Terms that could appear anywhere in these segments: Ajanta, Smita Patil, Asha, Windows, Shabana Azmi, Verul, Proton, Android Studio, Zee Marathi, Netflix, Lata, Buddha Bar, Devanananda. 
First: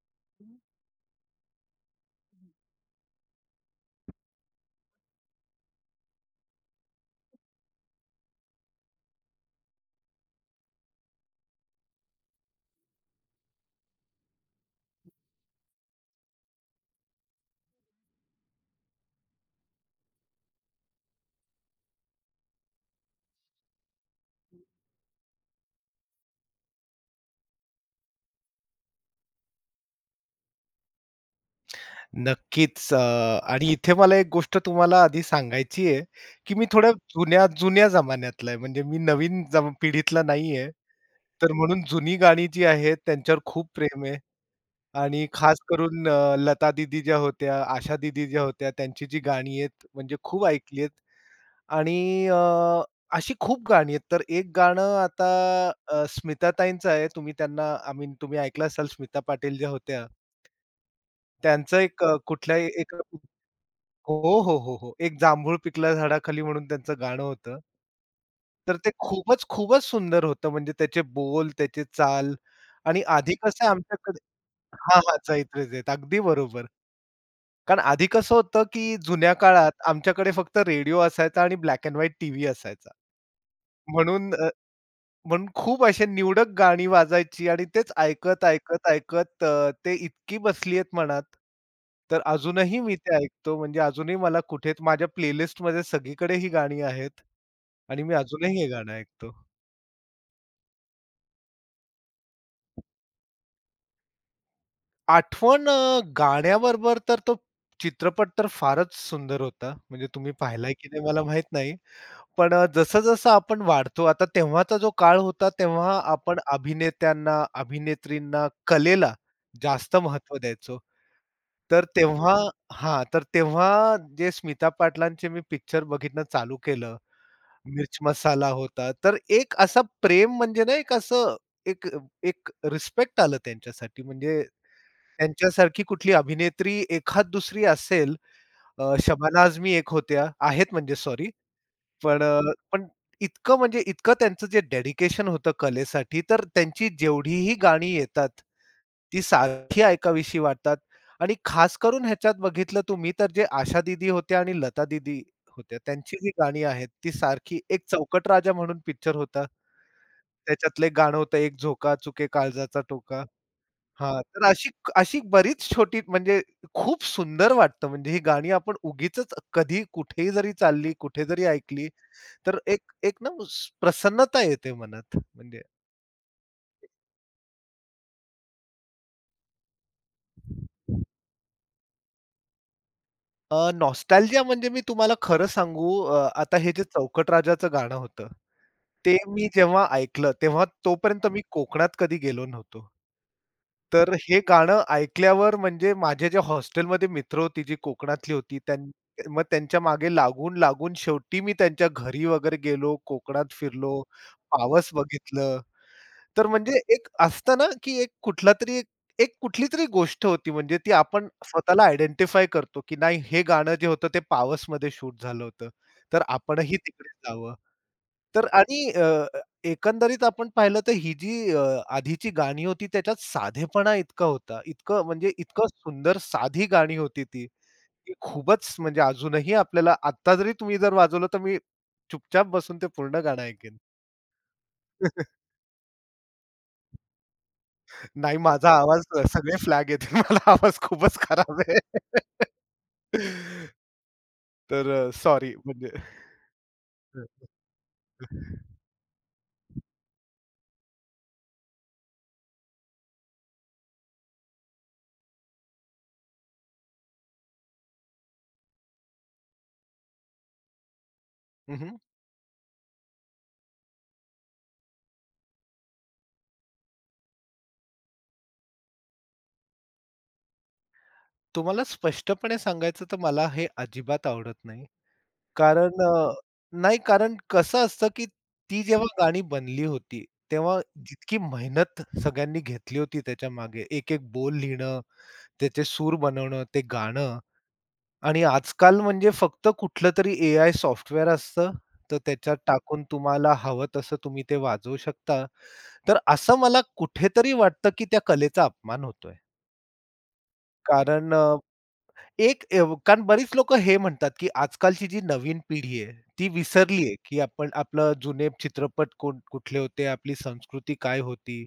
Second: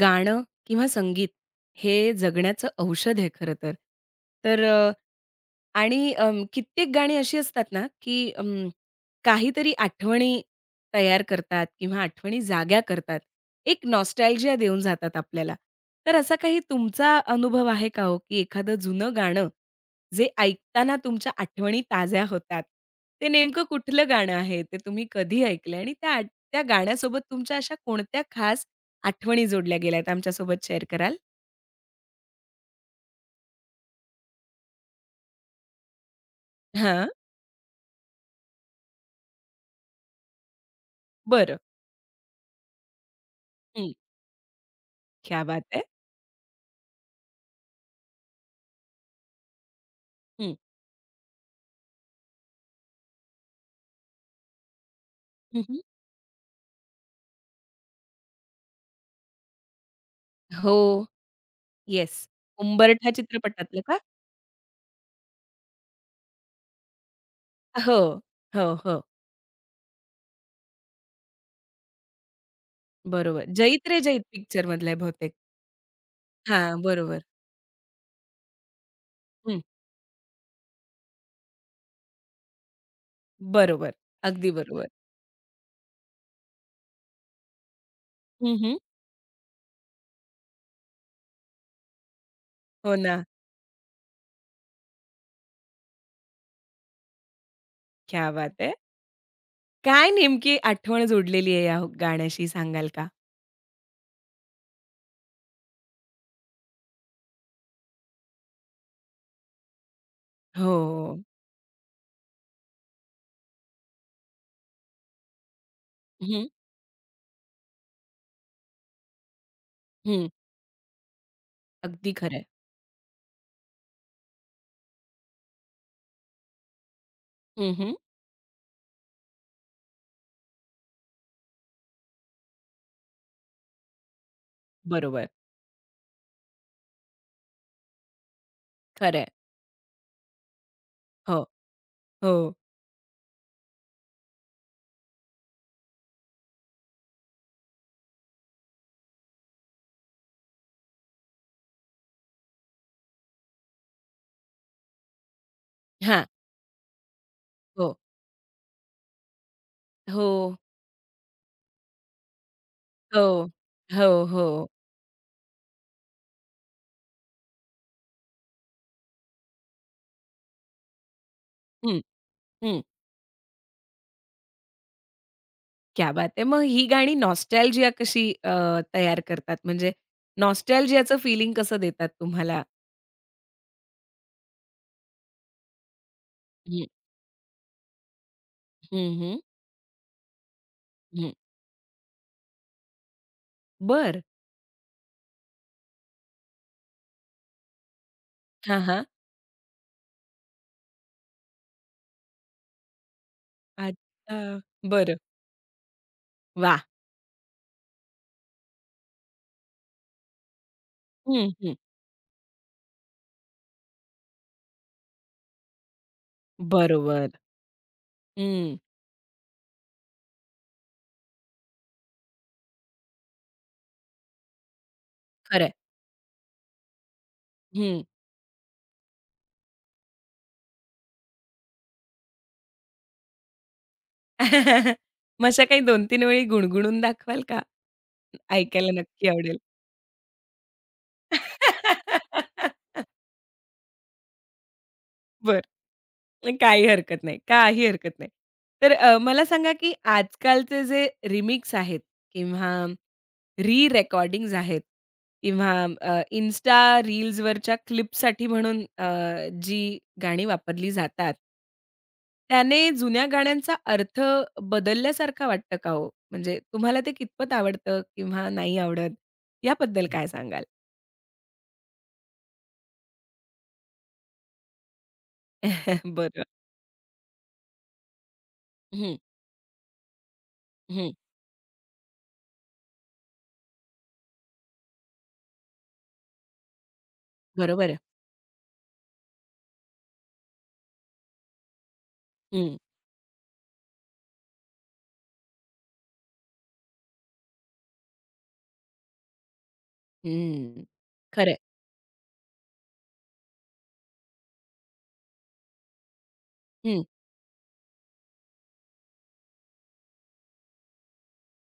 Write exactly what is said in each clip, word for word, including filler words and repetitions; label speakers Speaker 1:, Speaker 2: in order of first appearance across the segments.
Speaker 1: गाणं किंवा संगीत हे जगण्याचं औषध आहे खरं तर. तर अ, आणि अं, कित्येक गाणी अशी असतात ना, की अं, काहीतरी आठवणी तयार करतात किंवा आठवणी जाग्या करतात. एक नॉस्टॅल्जिया देऊन जातात आपल्याला. तर असा काही तुमचा अनुभव आहे का हो, की एखादं जुनं गाणं जे ऐकताना तुमच्या आठवणी ताज्या होतात. ते नेमकं कुठलं गाणं आहे? ते तुम्ही कधी ऐकलंय आणि त्या आठ त्या गाण्यासोबत तुमच्या अशा कोणत्या खास आठवणी जोडल्या गेल्यात आमच्यासोबत शेअर कराल?
Speaker 2: नक्कीच. अ, आणि इथे मला एक गोष्ट तुम्हाला आधी सांगायची आहे, की मी थोड्या
Speaker 1: हां,
Speaker 2: जुन्या-जुन्या जमान्यातला आहे. म्हणजे मी नवीन जम पिढीतला नाहीये. तर
Speaker 1: बरं.
Speaker 2: म्हणून जुनी गाणी जी आहेत त्यांच्यावर खूप
Speaker 1: हं.
Speaker 2: प्रेम आहे आणि
Speaker 1: क्या
Speaker 2: खास
Speaker 1: बात है!
Speaker 2: करून अ, लता दिदी ज्या होत्या, आशा दिदी ज्या होत्या, त्यांची जी गाणी आहेत म्हणजे खूप
Speaker 1: हं.
Speaker 2: ऐकली आहेत. आणि अ, अशी खूप गाणी आहेत. तर एक गाणं आता
Speaker 1: हं, हं.
Speaker 2: अ, स्मिताताईंचं आहे. तुम्ही त्यांना आय मीन तुम्ही ऐकलं असाल स्मिता पाटील ज्या होत्या.
Speaker 1: हो.
Speaker 2: त्यांचं एक अ,
Speaker 1: येस.
Speaker 2: कुठल्याही एक
Speaker 1: उंबरठा चित्रपटातलं का?
Speaker 2: हो, हो, हो, हो. एक जांभूळ पिकला झाडाखाली म्हणून त्यांचं गाणं होतं.
Speaker 1: हो, हो,
Speaker 2: तर ते
Speaker 1: हो.
Speaker 2: खूपच, खूपच सुंदर होतं. म्हणजे त्याचे बोल, त्याची चाल आणि आधी
Speaker 1: बरोबर.
Speaker 2: कसं आहे
Speaker 1: जईत रे
Speaker 2: आमच्याकडे
Speaker 1: जईत पिक्चरमधलं आहे
Speaker 2: हां, हां.
Speaker 1: बहुतेक.
Speaker 2: चैत्रच आहेत. अगदी बरोबर.
Speaker 1: हां, बरोबर.
Speaker 2: कारण आधी कसं होतं, की जुन्या
Speaker 1: हं,
Speaker 2: काळात आमच्याकडे फक्त रेडिओ असायचा आणि ब्लॅक एंड व्हाईट टीव्ही असायचा.
Speaker 1: बरोबर.
Speaker 2: म्हणून
Speaker 1: अगदी बरोबर.
Speaker 2: म्हणून खूप अशी निवडक गाणी वाजायची आणि तेच ऐकत,
Speaker 1: हं, हं.
Speaker 2: ऐकत, ऐकत अ, ते इतकी बसली आहेत मनात, तर अजूनही
Speaker 1: हो
Speaker 2: मी ते
Speaker 1: ना.
Speaker 2: ऐकतो. म्हणजे अजूनही मला कुठे माझ्या प्लेलिस्टमध्ये सगळीकडे ही गाणी आहेत आणि मी
Speaker 1: क्या
Speaker 2: अजूनही
Speaker 1: बात
Speaker 2: हे
Speaker 1: है!
Speaker 2: गाणं ऐकतो.
Speaker 1: काय नेमकी आठवण जोडलेली आहे या गाण्याशी सांगाल का?
Speaker 2: आठवण अ, गाण्याबरोबर तर तो चित्रपट तर फारच सुंदर होता. म्हणजे तुम्ही पाहिलाय
Speaker 1: हो.
Speaker 2: की नाही मला माहीत नाही. पण अ, जसं-जसं आपण वाढतो, आता तेव्हाचा जो काळ होता, तेव्हा आपण
Speaker 1: हं,
Speaker 2: अभिनेत्यांना, अभिनेत्रींना, कलेला जास्त
Speaker 1: हं.
Speaker 2: महत्त्व द्यायचो. तर
Speaker 1: अगदी
Speaker 2: तेव्हा
Speaker 1: खरं आहे.
Speaker 2: हां, तर तेव्हा जे स्मिता पाटलांचे मी पिक्चर बघितणं चालू केलं.
Speaker 1: हं, हं.
Speaker 2: मिर्च मसाला होता. तर एक असा प्रेम म्हणजे ना, एक असं एक एक रिस्पेक्ट आलं त्यांच्यासाठी. म्हणजे
Speaker 1: बरोबर.
Speaker 2: त्यांच्यासारखी कुठली अभिनेत्री एखाद दुसरी असेल, अ,
Speaker 1: खरं आहे.
Speaker 2: शबाना आझमी एक होत्या, आहेत म्हणजे सॉरी.
Speaker 1: हो,
Speaker 2: पण
Speaker 1: हो.
Speaker 2: अ, पण इतकं म्हणजे इतकं त्यांचं जे डेडिकेशन होतं कलेसाठी, तर त्यांची जेवढीही गाणी येतात, ती सारखी ऐकावीशी वाटतात आणि खास करून ह्याच्यात बघितलं तुम्ही तर जे आशा दिदी होत्या आणि लता दिदी होत्या, त्यांची
Speaker 1: हां.
Speaker 2: जी गाणी आहेत, ती सारखी एक
Speaker 1: हो,
Speaker 2: चौकट राजा म्हणून पिक्चर होता.
Speaker 1: हो.
Speaker 2: त्याच्यातलं एक गाणं होतं, "एक झोका चुके काळजाचा टोका."
Speaker 1: हो,
Speaker 2: हां,
Speaker 1: हो,
Speaker 2: तर
Speaker 1: हो.
Speaker 2: अशी अशी बरीच छोटी म्हणजे खूप सुंदर वाटतं म्हणजे ही गाणी आपण उगीचच कधी कुठेही जरी चालली, कुठे जरी ऐकली,
Speaker 1: हं,
Speaker 2: तर
Speaker 1: हं.
Speaker 2: एक एक ना स प्रसन्नता येते मनात. म्हणजे
Speaker 1: क्या बात है! मग ही गाणी नॉस्टॅल्जिया कशी अ, तयार करतात? म्हणजे नॉस्टॅल्जियाचं फीलिंग कसं देतात तुम्हाला?
Speaker 2: अ, नॉस्टॅल्जिया म्हणजे मी तुम्हाला खरं सांगू अ, आता हे जे
Speaker 1: हं,
Speaker 2: चौकट राजाचं गाणं होतं,
Speaker 1: हं,
Speaker 2: ते
Speaker 1: हं,
Speaker 2: मी जेव्हा ऐकलं तेव्हा तोपर्यंत
Speaker 1: हं.
Speaker 2: मी कोकणात कधी गेलो नव्हतो. तर
Speaker 1: बरं.
Speaker 2: हे गाणं ऐकल्यावर म्हणजे माझे जे हॉस्टेलमध्ये मित्र होती जी कोकणातली होती त्यां
Speaker 1: हां, हां.
Speaker 2: मग त्यांच्या मागे लागून, लागून शेवटी मी त्यांच्या घरी वगैरे गेलो, कोकणात फिरलो,
Speaker 1: अच्छा.
Speaker 2: पावस
Speaker 1: बरं.
Speaker 2: बघितलं. तर म्हणजे
Speaker 1: वाह!
Speaker 2: एक असतं ना, की एक कुठलातरी एक एक कुठलीतरी गोष्ट होती म्हणजे ती आपण
Speaker 1: हं, हं.
Speaker 2: स्वतःला आयडेंटिफाय करतो, की नाही हे गाणं जे होतं ते पावस पावसमध्ये शूट झालं होतं. तर आपणही तिकडे
Speaker 1: बरोबर.
Speaker 2: जावं. तर
Speaker 1: हं.
Speaker 2: आणि अ, अ, एकंदरीत आपण पाहिलं तर ही जी अ, आधीची गाणी होती त्याच्यात साधेपणा इतका होता. इतकं म्हणजे इतकं
Speaker 1: खरंय.
Speaker 2: सुंदर साधी गाणी होती ती.
Speaker 1: हं.
Speaker 2: ती खूपच म्हणजे अजूनही आपल्याला आत्ता जरी तुम्ही जर वाजवलं तर मी चुपचाप बसून ते पूर्ण गाणं ऐकेन.
Speaker 1: मग अशा काही दोन तीन वेळी गुणगुणून दाखवाल का?
Speaker 2: नाही माझा
Speaker 1: ऐकायला
Speaker 2: आवाज
Speaker 1: नक्की
Speaker 2: सगळे
Speaker 1: आवडेल.
Speaker 2: फ्लॅग येतील. मला आवाज खूपच खराब आहे. तर सॉरी
Speaker 1: बर.
Speaker 2: म्हणजे
Speaker 1: काही
Speaker 2: हं,
Speaker 1: हरकत नाही.
Speaker 2: हं.
Speaker 1: काही हरकत नाही. तर अ, मला सांगा, की आजकालचे जे रिमिक्स आहेत किंवा री-रेकॉर्डिंग्ज आहेत किंवा अ, Insta रील्सवरच्या क्लिपसाठी म्हणून अ, जी गाणी वापरली जातात,
Speaker 2: हं, हं.
Speaker 1: त्याने जुन्या गाण्यांचा अर्थ बदलल्यासारखा वाटतं का हो? म्हणजे तुम्हाला ते कितपत आवडतं किंवा नाही आवडत, याबद्दल काय सांगाल?
Speaker 2: तुम्हाला स्पष्टपणे सांगायचं तर मला हे अजिबात आवडत नाही. कारण अ,
Speaker 1: बरं.
Speaker 2: नाही कारण कसं असतं, की ती जेव्हा
Speaker 1: हं,
Speaker 2: गाणी बनली होती, तेव्हा
Speaker 1: हं.
Speaker 2: जितकी मेहनत सगळ्यांनी घेतली होती त्याच्या मागे, एक-एक बोल लिहिणं, त्याचे सूर बनवणं, ते गाणं
Speaker 1: बरोबर आहे.
Speaker 2: आणि आजकाल म्हणजे फक्त कुठलंतरी एआय सॉफ्टवेअर असतं, तर त्याच्यात
Speaker 1: हं,
Speaker 2: टाकून तुम्हाला हवं तसं तुम्ही ते वाजवू शकता. तर असं मला कुठेतरी वाटतं, की त्या कलेचा अपमान होतोय.
Speaker 1: हं.
Speaker 2: कारण
Speaker 1: खरं
Speaker 2: एक एव कारण बरीच लोकं हे म्हणतात, की आजकालची जी नवीन पिढी आहे, ती विसरली आहे, की आपण आपलं जुने चित्रपट कोण कुठले होते, आपली संस्कृती काय होती.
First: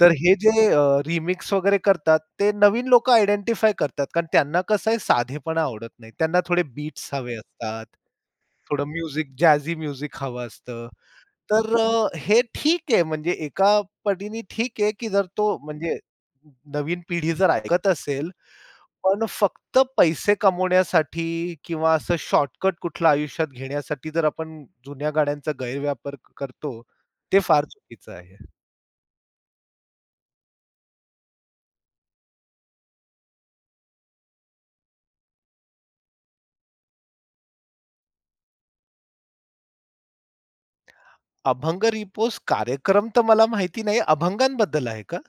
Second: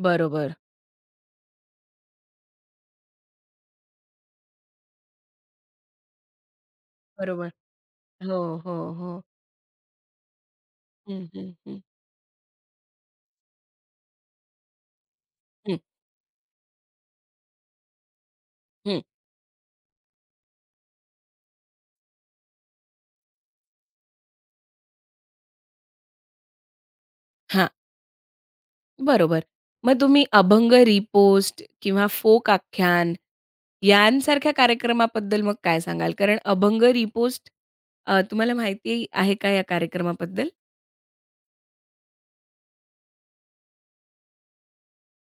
Speaker 2: तर हे
Speaker 1: बरोबर.
Speaker 2: जे अ, रिमिक्स वगैरे करतात, ते नवीन लोकं आयडेंटिफाय करतात. कारण त्यांना कसं आहे साधेपणा आवडत नाही. त्यांना थोडे बीट्स हवे
Speaker 1: बरोबर.
Speaker 2: असतात,
Speaker 1: हो, हो,
Speaker 2: थोडं
Speaker 1: हो.
Speaker 2: म्युझिक, जॅझी म्युझिक हवं असतं.
Speaker 1: हं, हं,
Speaker 2: तर
Speaker 1: हं,
Speaker 2: अ, हे ठीक आहे म्हणजे एका पटीने ठीक आहे, की जर तो
Speaker 1: हं,
Speaker 2: म्हणजे नवीन पिढी जर ऐकत असेल,
Speaker 1: हं.
Speaker 2: पण फक्त पैसे कमवण्यासाठी किंवा असं शॉर्टकट कुठला आयुष्यात घेण्यासाठी जर आपण जुन्या गाण्यांचा गैरव्यापार क- करतो, ते फार
Speaker 1: हां,
Speaker 2: चुकीचं आहे.
Speaker 1: बरोबर. मग तुम्ही अभंग रिपोस्ट किंवा फोक आख्यान यांसारख्या कार्यक्रमाबद्दल मग काय सांगाल? कारण अभंग रिपोस्ट अ, तुम्हाला माहिती आहे का या कार्यक्रमाबद्दल?
Speaker 2: अभंग रिपोज कार्यक्रम तर मला माहिती नाही. अभंगांबद्दल आहे का?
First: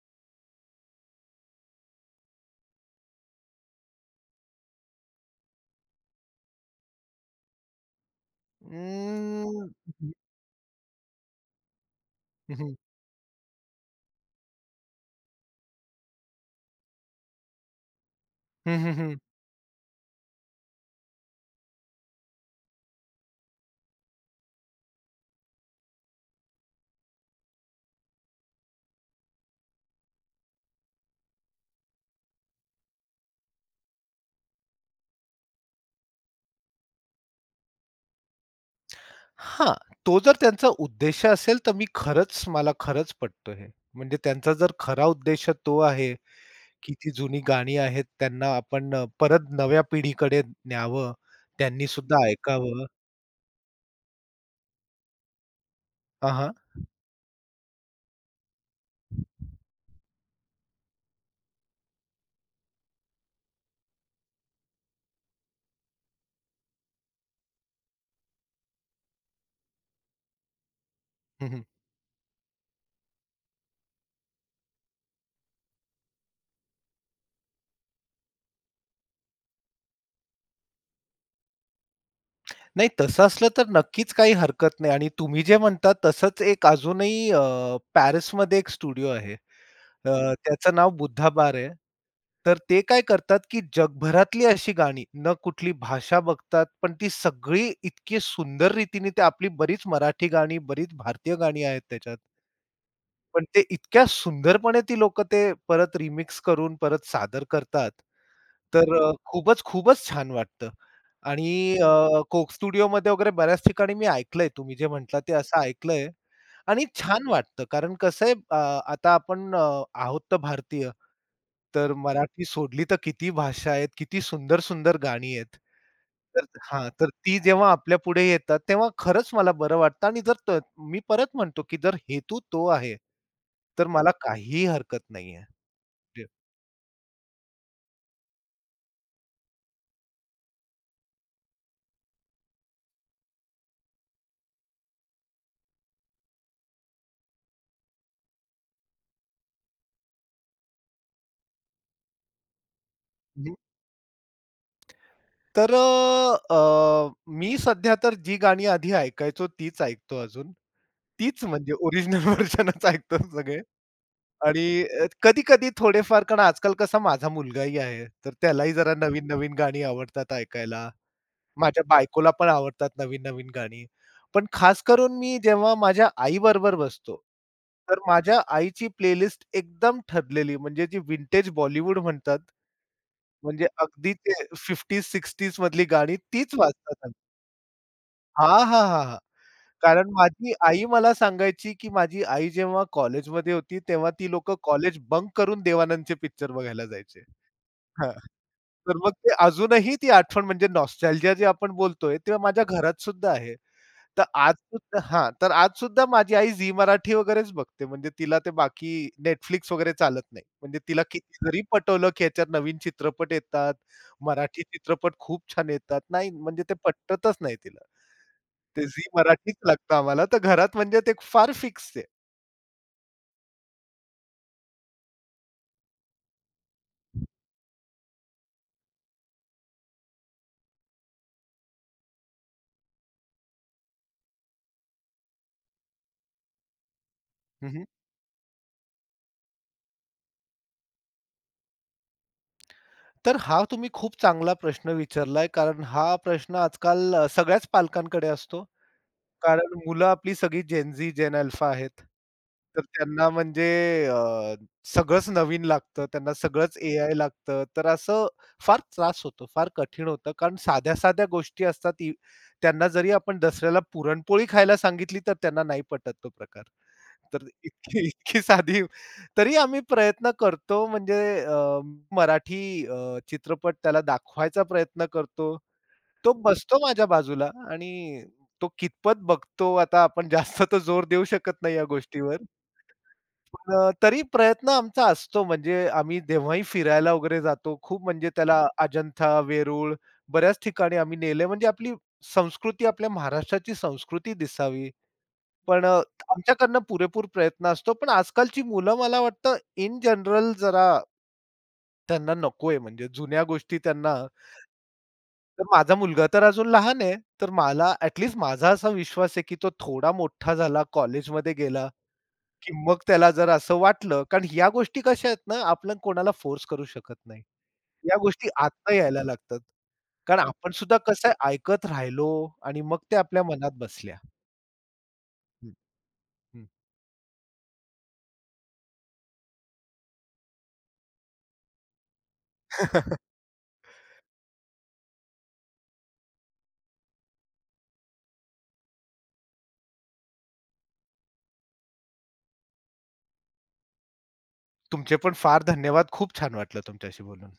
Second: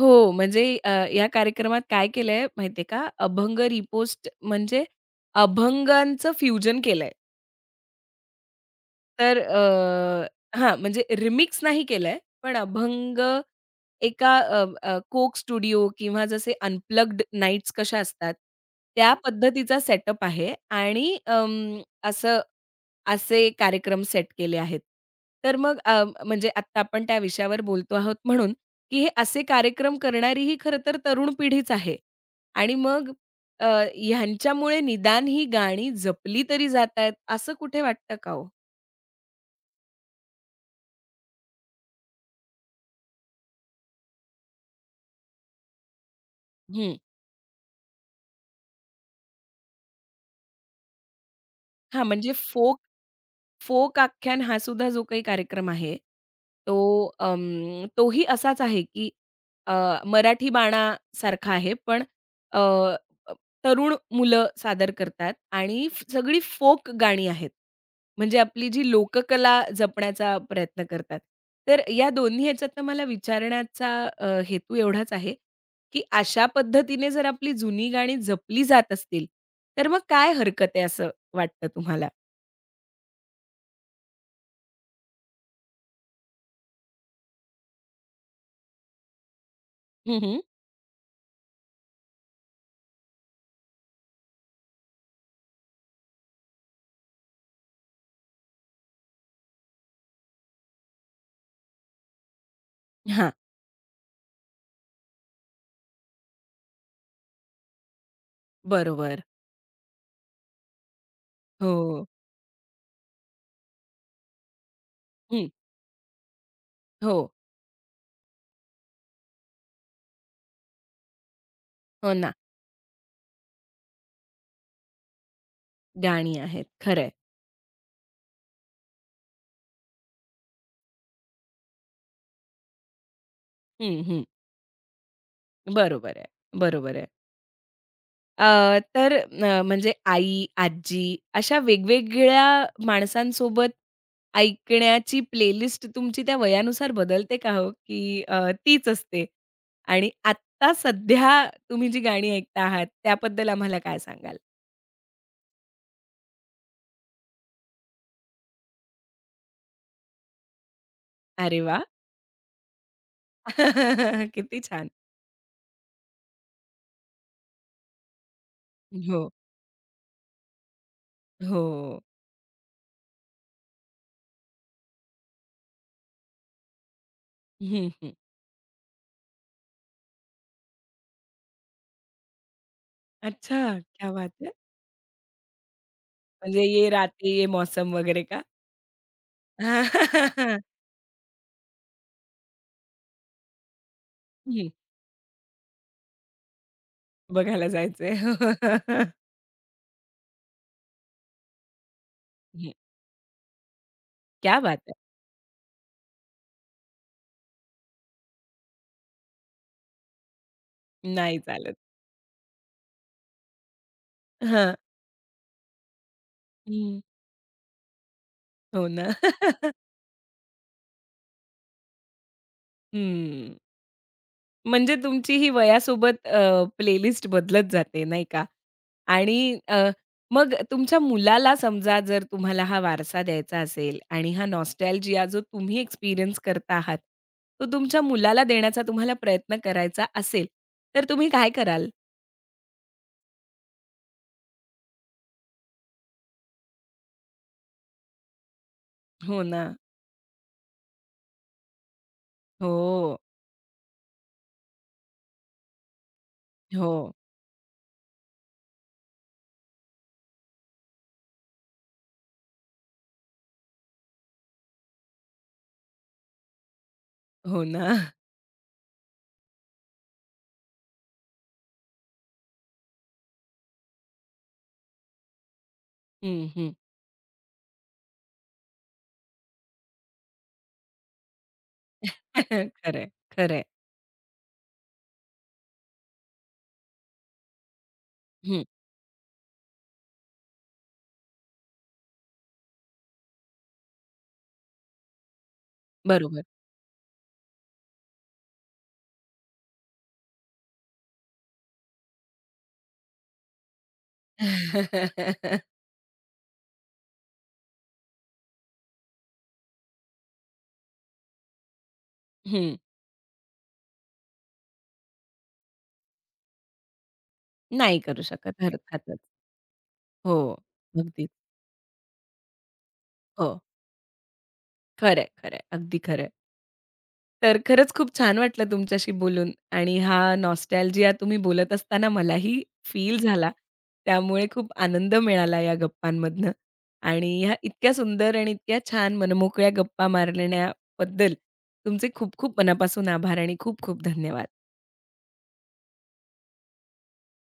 Speaker 1: हो, म्हणजे अ, या कार्यक्रमात काय केलंय माहिती आहे का? अभंग रिपोस्ट म्हणजे अभंगांचं फ्युजन केलंय. तर
Speaker 2: अं,
Speaker 1: अ, हां, म्हणजे रिमिक्स नाही केलंय, पण
Speaker 2: हं,
Speaker 1: अभंग एका अ, अ, कोक स्टुडिओ किंवा जसे अनप्लग्ड नाईट्स कशा असतात,
Speaker 2: हं, हं, हं,
Speaker 1: त्या
Speaker 2: हं.
Speaker 1: पद्धतीचा सेटअप आहे आणि अं, असं असे कार्यक्रम सेट केले आहेत. तर मग अ, म्हणजे आत्ता आपण त्या विषयावर बोलतो आहोत म्हणून, की हे असे कार्यक्रम करणारी ही खरं तर तरुण पिढीच आहे आणि मग अ, ह्यांच्यामुळे निदान ही गाणी जपली तरी जातायत असं कुठे वाटतं का हो?
Speaker 2: तो जर त्यांचा उद्देश असेल तर मी खरंच मला खरंच पटतो हे. म्हणजे त्यांचा जर खरा उद्देश तो आहे, की ती जुनी गाणी आहेत त्यांना आपण अ, परत नव्या पिढीकडे न्यावं,
Speaker 1: हां,
Speaker 2: त्यांनीसुद्धा
Speaker 1: म्हणजे फोक
Speaker 2: ऐकावं.
Speaker 1: फोक आख्यान हा सुद्धा जो काही कार्यक्रम आहे,
Speaker 2: हां, हां.
Speaker 1: तो अं, तोही असाच आहे, की अ, मराठी बाणासारखा आहे, पण अ, अ, तरुण मुलं सादर करतात आणि फ सगळी फोक गाणी आहेत. म्हणजे आपली जी लोककला जपण्याचा प्रयत्न करतात. तर या दोन्ही ह्याच्यातनं मला विचारण्याचा अ, हेतू एवढाच आहे, की अशा पद्धतीने जर आपली जुनी गाणी जपली जात असतील, तर मग काय हरकत आहे असं वाटतं तुम्हाला?
Speaker 2: नाही तसं असलं तर नक्कीच काही हरकत नाही आणि तुम्ही जे म्हणता तसंच एक अजूनही अ, पॅरिसमध्ये एक स्टुडिओ आहे. अ,
Speaker 1: हं, हं.
Speaker 2: त्याचं नाव बुद्धा बार आहे. तर ते काय करतात, की जगभरातली अशी गाणी न कुठली भाषा बघतात, पण ती सगळी इतकी सुंदर रीतीने ते आपली बरीच मराठी गाणी, बरीच भारतीय गाणी आहेत त्याच्यात.
Speaker 1: हां,
Speaker 2: पण ते इतक्या सुंदरपणे ती लोकं ते परत रिमिक्स करून परत सादर करतात. तर अ,
Speaker 1: बरोबर.
Speaker 2: खूपच, खूपच छान वाटतं. आणि
Speaker 1: हो,
Speaker 2: अ, कोक स्टुडिओमध्ये वगैरे बऱ्याच ठिकाणी मी ऐकलंय तुम्ही जे म्हटलं ते
Speaker 1: हं.
Speaker 2: असं ऐकलंय आणि
Speaker 1: हो,
Speaker 2: छान वाटतं कारण कसं आहे अ, आता आपण अ, आहोत तर भारतीय. तर
Speaker 1: हो ना,
Speaker 2: मराठी सोडली तर किती भाषा आहेत, किती सुंदर, सुंदर गाणी आहेत.
Speaker 1: गाणी
Speaker 2: तर
Speaker 1: आहेत.
Speaker 2: हां,
Speaker 1: खरंय.
Speaker 2: तर ती जेव्हा आपल्यापुढे येतात तेव्हा खरंच मला बरं वाटतं आणि जर त मी परत म्हणतो, की जर हेतू तो आहे, तर
Speaker 1: हं,
Speaker 2: मला
Speaker 1: हं.
Speaker 2: काहीही हरकत
Speaker 1: बरोबर
Speaker 2: नाहीये.
Speaker 1: आहे, बरोबर आहे. अ, तर अ, म्हणजे आई, आजी अशा वेगवेगळ्या माणसांसोबत ऐकण्याची प्लेलिस्ट तुमची त्या वयानुसार बदलते का हो? की अ, तीच असते? आणि आत्ता सध्या तुम्ही जी गाणी ऐकता आहात त्याबद्दल आम्हाला काय सांगाल?
Speaker 2: तर अ, अ, मी सध्या तर जी गाणी आधी ऐकायचो तीच ऐकतो अजून. तीच
Speaker 1: अरे
Speaker 2: म्हणजे
Speaker 1: वाह!
Speaker 2: ओरिजिनल व्हर्जनच ऐकतो सगळे
Speaker 1: किती
Speaker 2: आणि
Speaker 1: छान.
Speaker 2: अ, कधी-कधी थोडेफार कारण आजकाल कसा माझा मुलगाही आहे, तर त्यालाही जरा
Speaker 1: हो,
Speaker 2: नवीन-नवीन गाणी आवडतात ऐकायला.
Speaker 1: हो.
Speaker 2: माझ्या बायकोला पण आवडतात नवीन-नवीन गाणी. पण खास करून मी जेव्हा माझ्या आईबरोबर बसतो,
Speaker 1: हं,
Speaker 2: तर
Speaker 1: हं.
Speaker 2: माझ्या आईची प्लेलिस्ट एकदम ठरलेली म्हणजे जी विंटेज बॉलिवूड म्हणतात.
Speaker 1: अच्छा!
Speaker 2: म्हणजे अगदी
Speaker 1: क्या
Speaker 2: ते
Speaker 1: बात है!
Speaker 2: पन्नास-साठच्या मधली गाणी तीच
Speaker 1: म्हणजे ये
Speaker 2: वाजतात.
Speaker 1: राते ये मौसम वगैरे का?
Speaker 2: हां, हां, हां, हां. कारण माझी आई मला सांगायची, की माझी आई जेव्हा कॉलेजमध्ये होती, तेव्हा ती लोकं
Speaker 1: हं.
Speaker 2: कॉलेज बंक करून देवानंदचे पिक्चर बघायला जायचे.
Speaker 1: बघायला
Speaker 2: हां.
Speaker 1: जायचंय.
Speaker 2: तर मग ते अजूनही ती आठवण म्हणजे नॉस्टॅल्जिया जे आपण बोलतोय, ते माझ्या
Speaker 1: हं.
Speaker 2: घरात सुद्धा आहे. तर आज
Speaker 1: क्या बात है!
Speaker 2: सुद्धा हां, तर आज सुद्धा माझी आई झी मराठी वगैरेच बघते. म्हणजे तिला ते बाकी नेटफ्लिक्स वगैरे चालत नाही. म्हणजे तिला किती
Speaker 1: नाही
Speaker 2: जरी
Speaker 1: चालत.
Speaker 2: पटवलं, की ह्याच्यात नवीन चित्रपट येतात, मराठी
Speaker 1: हां.
Speaker 2: चित्रपट खूप छान येतात. नाही म्हणजे ते
Speaker 1: हं.
Speaker 2: पटतच नाही तिला. ते
Speaker 1: हो
Speaker 2: झी
Speaker 1: ना.
Speaker 2: मराठीच लागतं आम्हाला. तर घरात म्हणजे ते फार फिक्स आहे.
Speaker 1: हं. म्हणजे तुमची ही वयासोबत अ, प्लेलिस्ट बदलत जाते नाही का? आणि अ, मग तुमच्या मुलाला समजा जर तुम्हाला हा वारसा द्यायचा असेल आणि हा नॉस्टॅल्जिया जो तुम्ही एक्सपिरियन्स करता आहात, तो
Speaker 2: हं,
Speaker 1: तुमच्या मुलाला देण्याचा तुम्हाला प्रयत्न करायचा असेल, तर तुम्ही काय कराल?
Speaker 2: तर हा तुम्ही खूप चांगला प्रश्न विचारलाय, कारण हा प्रश्न आजकाल अ, सगळ्याच पालकांकडे असतो.
Speaker 1: हो ना.
Speaker 2: कारण मुलं आपली सगळी जेन-झी, जेन अल्फा आहेत. तर
Speaker 1: हो,
Speaker 2: त्यांना म्हणजे अ, सगळंच नवीन लागतं, त्यांना सगळंच
Speaker 1: हो,
Speaker 2: एआय लागतं. तर असं फार त्रास होतो, फार कठीण होतं. कारण साध्या-साध्या गोष्टी असतात ती त्यांना जरी आपण दसऱ्याला पुरणपोळी खायला सांगितली, तर त्यांना नाही पटत तो प्रकार. तर
Speaker 1: हो
Speaker 2: इतकी
Speaker 1: ना.
Speaker 2: इतकी साधी तरी आम्ही प्रयत्न करतो म्हणजे अ, मराठी अ, चित्रपट त्याला दाखवायचा प्रयत्न करतो. तो
Speaker 1: हं, हं.
Speaker 2: बसतो माझ्या बाजूला आणि तो कितपत बघतो आता आपण जास्त तर जोर देऊ शकत नाही या गोष्टीवर.
Speaker 1: खरंय, खरंय.
Speaker 2: पण अ, तरी प्रयत्न आमचा असतो म्हणजे आम्ही जेव्हाही फिरायला वगैरे जातो खूप म्हणजे
Speaker 1: हं,
Speaker 2: त्याला अजंठा, वेरूळ बऱ्याच ठिकाणी आम्ही नेले म्हणजे आपली संस्कृती, आपल्या महाराष्ट्राची संस्कृती दिसावी. पण अ,
Speaker 1: बरोबर.
Speaker 2: आमच्याकडनं पुरेपूर प्रयत्न असतो. पण आजकालची मुलं मला वाटतं इन जनरल जरा त्यांना नकोय म्हणजे जुन्या गोष्टी त्यांना तर माझा मुलगा तर अजून लहान आहे. तर मला ॲट लीस्ट माझा असा विश्वास आहे, की तो थोडा मोठा झाला, कॉलेजमध्ये गेला, की
Speaker 1: हं.
Speaker 2: मग त्याला जर असं वाटलं कारण ह्या गोष्टी कशा आहेत ना, आपण कोणाला फोर्स करू शकत नाही.
Speaker 1: नाही
Speaker 2: या
Speaker 1: करू
Speaker 2: गोष्टी
Speaker 1: शकत
Speaker 2: आत्ता
Speaker 1: अर्थातच.
Speaker 2: यायला लागतात.
Speaker 1: हो,
Speaker 2: कारण आपण सुद्धा कसं
Speaker 1: अगदीच.
Speaker 2: आहे ऐकत राहिलो आणि मग ते आपल्या
Speaker 1: हो.
Speaker 2: मनात बसल्या.
Speaker 1: खरंय, खरंय.
Speaker 2: हं,
Speaker 1: अगदी खरंय.
Speaker 2: हं.
Speaker 1: तर खरंच खूप छान वाटलं तुमच्याशी बोलून आणि हा नॉस्टॅल्जिया तुम्ही बोलत असताना मलाही फील झाला. त्यामुळे खूप आनंद मिळाला या गप्पांमधनं आणि ह्या इतक्या सुंदर आणि इतक्या छान मनमोकळ्या गप्पा मारण्याबद्दल तुमचे खूप खूप मनापासून आभार आणि खूप खूप धन्यवाद.
Speaker 2: तुमचे पण फार धन्यवाद. खूप छान वाटलं तुमच्याशी बोलून.